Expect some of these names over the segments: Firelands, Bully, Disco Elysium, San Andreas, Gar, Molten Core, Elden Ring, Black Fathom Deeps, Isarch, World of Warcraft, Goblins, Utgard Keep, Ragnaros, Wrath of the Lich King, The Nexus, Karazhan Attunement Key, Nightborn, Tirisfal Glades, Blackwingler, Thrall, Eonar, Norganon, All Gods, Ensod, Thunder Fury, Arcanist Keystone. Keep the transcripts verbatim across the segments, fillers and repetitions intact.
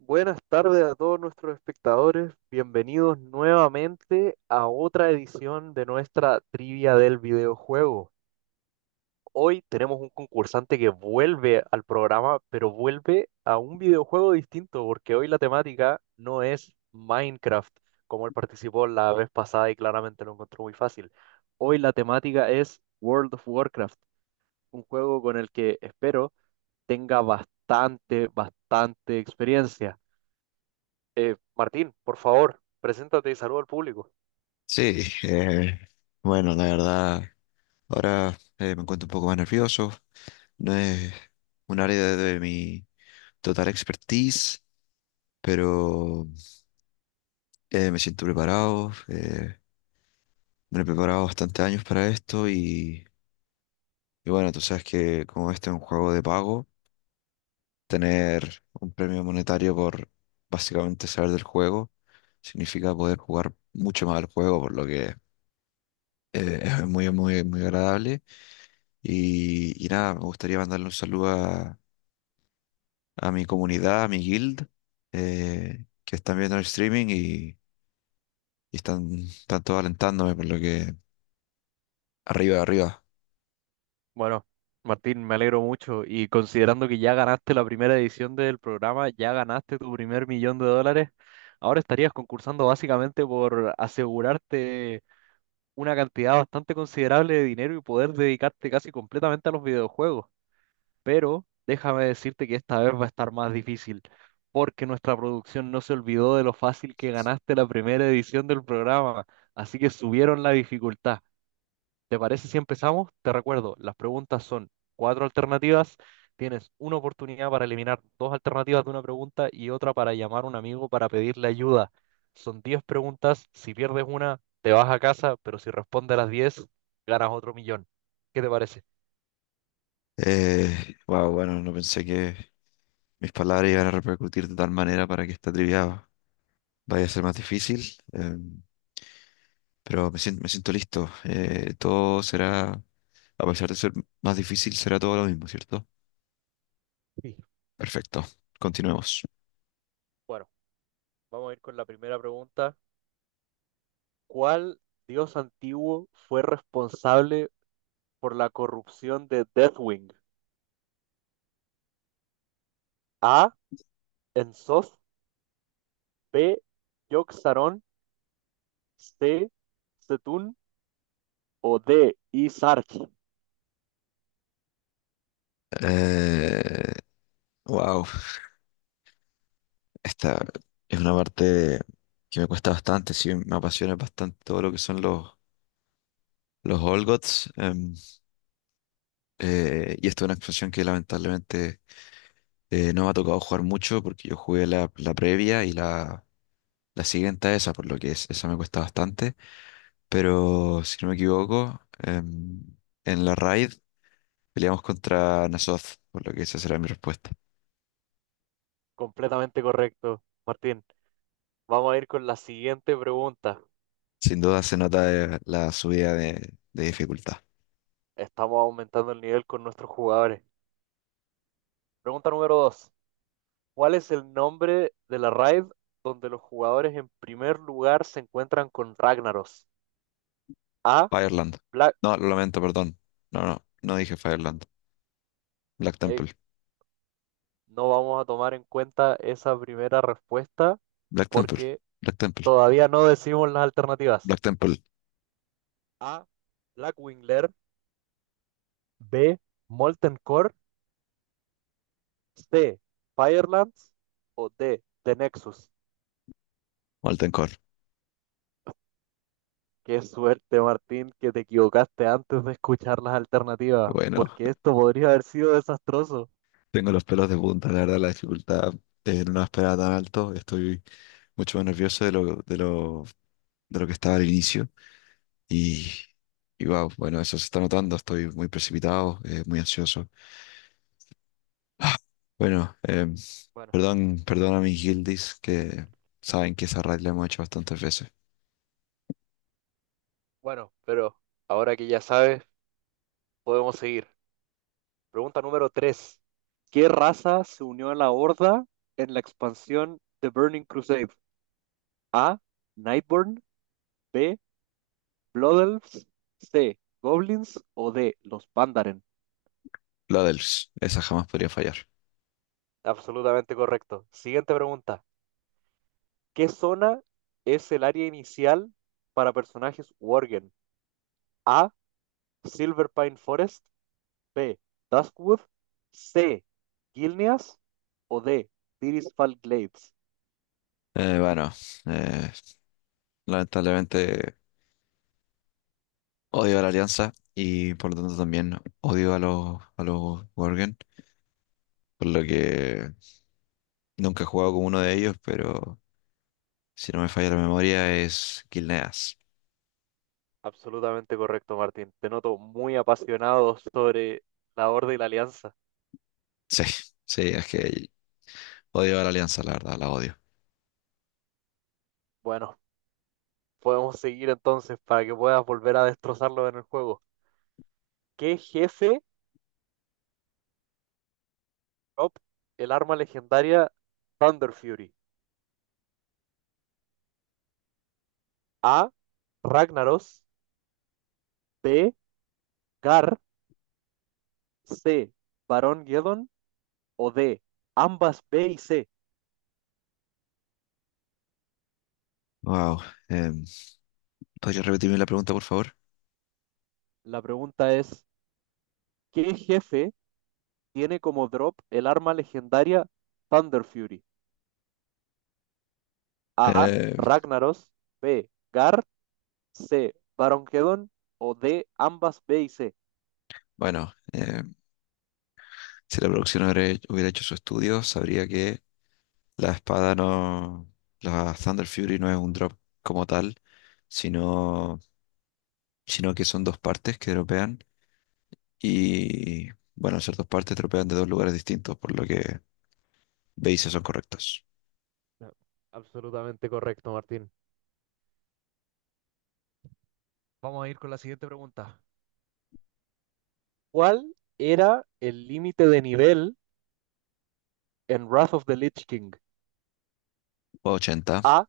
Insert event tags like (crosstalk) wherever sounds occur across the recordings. Buenas tardes a todos nuestros espectadores, bienvenidos nuevamente a otra edición de nuestra trivia del videojuego. Hoy tenemos un concursante que vuelve al programa, pero vuelve a un videojuego distinto, porque hoy la temática no es Minecraft, como él participó la vez pasada y claramente lo encontró muy fácil. Hoy la temática es World of Warcraft, un juego con el que espero tenga bastante, bastante experiencia. Eh, Martín, por favor, preséntate y saluda al público. Sí, eh, bueno, la verdad, ahora eh, me encuentro un poco más nervioso. No es un área de, de mi total expertise, pero eh, me siento preparado. Eh, me he preparado bastante años para esto y, y bueno, tú sabes que como este es un juego de pago, tener un premio monetario por básicamente saber del juego significa poder jugar mucho más al juego, por lo que eh, es muy, muy, muy agradable. Y, y nada, me gustaría mandarle un saludo a, a mi comunidad, a mi guild, eh, que están viendo el streaming y, y están, están todos alentándome, por lo que arriba, arriba. Bueno, Martín, me alegro mucho y considerando que ya ganaste la primera edición del programa, ya ganaste tu primer millón de dólares, ahora estarías concursando básicamente por asegurarte una cantidad bastante considerable de dinero y poder dedicarte casi completamente a los videojuegos. Pero déjame decirte que esta vez va a estar más difícil, porque nuestra producción no se olvidó de lo fácil que ganaste la primera edición del programa, así que subieron la dificultad. ¿Te parece si empezamos? Te recuerdo, las preguntas son cuatro alternativas. Tienes una oportunidad para eliminar dos alternativas de una pregunta y otra para llamar a un amigo para pedirle ayuda. Son diez preguntas. Si pierdes una, te vas a casa, pero si respondes a las diez ganas otro millón. ¿Qué te parece? Eh, wow, bueno, no pensé que mis palabras iban a repercutir de tal manera para que esta trivia vaya a ser más difícil, eh, pero me siento, me siento listo. Eh, todo será, a pesar de ser más difícil, será todo lo mismo, ¿cierto? Sí. Perfecto, continuemos. Bueno, vamos a ir con la primera pregunta. ¿Cuál dios antiguo fue responsable por la corrupción de Deathwing? A. Enzoth. B. Yogg. C. Setún o D. Isarch. Eh, wow. Esta es una parte que me cuesta bastante, sí, me apasiona bastante todo lo que son los, los All Gods, em, eh, y esta es una expansión que lamentablemente eh, no me ha tocado jugar mucho porque yo jugué la, la previa y la, la siguiente a esa, por lo que es, esa me cuesta bastante. Pero si no me equivoco, em, en la raid peleamos contra Nazoth, por lo que esa será mi respuesta. Completamente correcto, Martín. Vamos a ir con la siguiente pregunta. Sin duda se nota eh, la subida de de dificultad. Estamos aumentando el nivel con nuestros jugadores. Pregunta número dos. ¿Cuál es el nombre de la raid donde los jugadores en primer lugar se encuentran con Ragnaros? A, Fireland. Black... No, lo lamento, perdón. No, no, no dije Fireland. Black eh, Temple. no vamos a tomar en cuenta esa primera respuesta Black Temple. porque Black Temple. todavía no decimos las alternativas. Black Temple. A, Blackwingler. B, Molten Core. C, Firelands o D, The Nexus. Molten Core. Qué suerte, Martín, que te equivocaste antes de escuchar las alternativas, Bueno, porque esto podría haber sido desastroso. tengo los pelos de punta, la verdad, la dificultad eh, no la esperaba tan alto. Estoy mucho más nervioso de lo, de lo, de lo que estaba al inicio. Y, y wow, bueno, eso se está notando. Estoy muy precipitado, eh, muy ansioso. Ah, Bueno, em, Bueno, perdón, perdón a mis guildies que saben que esa raid la hemos hecho bastantes veces. bueno, pero ahora que ya sabes, podemos seguir. Pregunta número tres. ¿Qué raza se unió a la Horda en la expansión The Burning Crusade? A, Nightborn. B, Blood Elves. C, Goblins o D, los Pandaren. La dels, esa jamás podría fallar. Absolutamente correcto. Siguiente pregunta. ¿Qué zona es el área inicial para personajes Worgen? A. Silver Pine Forest. B. Duskwood. C. Gilneas. O D. Tirisfal Glades. Eh, bueno, eh, lamentablemente odio a la Alianza y por lo tanto también odio a los, a los Worgen, por lo que nunca he jugado con uno de ellos, pero si no me falla la memoria es Gilneas. (laughs) Absolutamente correcto, Martín. Te noto muy apasionado sobre la Horda y la Alianza. Sí, sí, es que odio a la Alianza, la verdad, la odio. Bueno, podemos seguir entonces para que puedas volver a destrozarlo en el juego. ¿Qué jefe drop el arma legendaria Thunder Fury? A. Ragnaros. B. Gar. C. Barón Geddon o D. ambas B y C. Wow, ¿podría repetirme la pregunta, por favor? La pregunta es, ¿qué jefe tiene como drop el arma legendaria Thunder Fury? A, Eh, Ragnaros. B, Gar. C, Barón Geddon o D, ambas B y C. bueno, eh, si la producción hubiera hubiera hecho su estudio, sabría que la espada no. La Thunder Fury no es un drop como tal, sino, sino que son dos partes que dropean. Y bueno, al ser dos partes, dropean de dos lugares distintos, por lo que bases son correctos. No, absolutamente correcto, Martín. Vamos a ir con la siguiente pregunta. ¿Cuál era el límite de nivel en Wrath of the Lich King? Ochenta. A,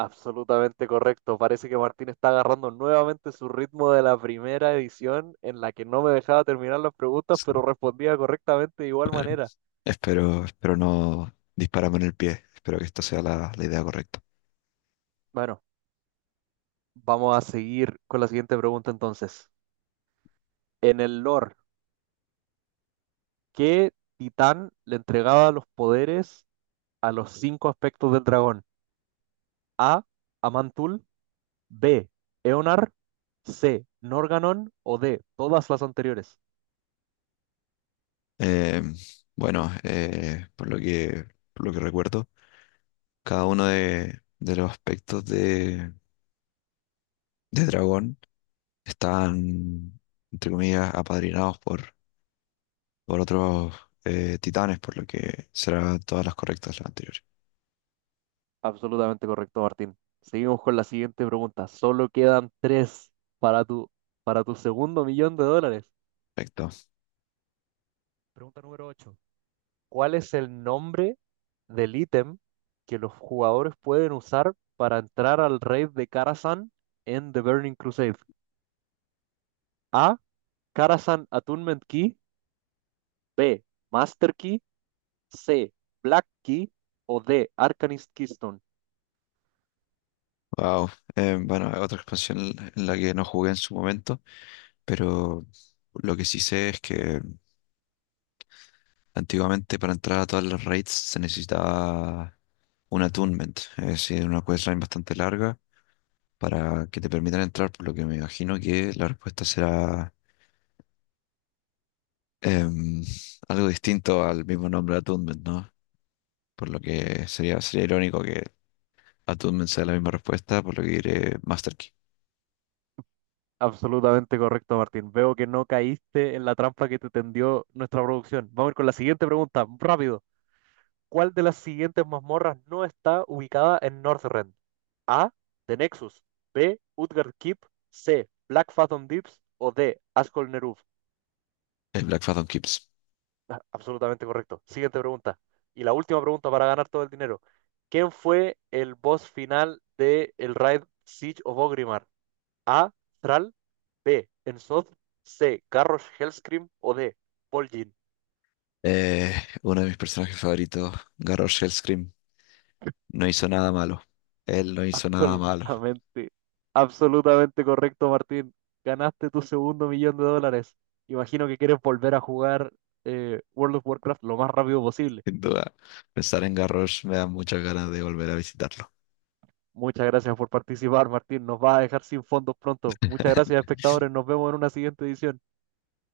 absolutamente correcto. Parece que Martín está agarrando nuevamente su ritmo de la primera edición en la que no me dejaba terminar las preguntas, Sí. pero respondía correctamente de igual Bueno, manera. espero, espero no dispararme en el pie. Espero que esta sea la, la idea correcta. Bueno, vamos a seguir con la siguiente pregunta entonces. En el lore, ¿qué titán le entregaba los poderes a los cinco aspectos del dragón? A. Amantul. B. Eonar. C. Norganon o D. Todas las anteriores. Em, bueno, eh, por lo que, por lo que recuerdo, cada uno de, de los aspectos de, de dragón están, entre comillas, apadrinados por, por otros eh, titanes, por lo que serán todas las correctas las anteriores. Absolutamente correcto, Martín. Seguimos con la siguiente pregunta. Solo quedan tres para tu, para tu segundo millón de dólares. Perfecto. Pregunta número ocho. ¿Cuál es el nombre del ítem que los jugadores pueden usar para entrar al raid de Karazhan en The Burning Crusade? A. Karazhan Attunement Key. B. Master Key. C. Black Key. O D. Arcanist Keystone. Wow. Eh, bueno, otra expansión en la que no jugué en su momento, pero lo que sí sé es que antiguamente para entrar a todas las raids se necesitaba un attunement, es decir, una questline bastante larga para que te permitan entrar, por lo que me imagino que la respuesta será em, algo distinto al mismo nombre attunement, ¿no? Por lo que sería, sería irónico que a Toon sea la misma respuesta, por lo que diré Master Key. Absolutamente correcto, Martín. Veo que no caíste en la trampa que te tendió nuestra producción. Vamos a ir con la siguiente pregunta, rápido. ¿Cuál de las siguientes mazmorras no está ubicada en Northrend? A. The Nexus. B. Utgard Keep. C. Black Fathom Deeps. O D. Ascol Neruf. El Black Phantom Kips. Ah, absolutamente correcto. Siguiente pregunta. Y la última pregunta para ganar todo el dinero. ¿Quién fue el boss final de el raid Siege of Orgrimmar? A. Thrall. B. Ensod. C. Garrosh Hellscream. O D. Poljin. Eh, uno de mis personajes favoritos, Garrosh Scream no hizo nada malo. Él no hizo nada malo. Absolutamente, absolutamente correcto, Martín. Ganaste tu segundo millón de dólares. Imagino que quieres volver a jugar eh, World of Warcraft lo más rápido posible. (laughs) Sin duda, pensar en Garrosh me da muchas ganas de volver a visitarlo. Muchas gracias por participar, Martín. Nos va a dejar sin fondos pronto. Muchas gracias, (laughs) espectadores. Nos vemos en una siguiente edición.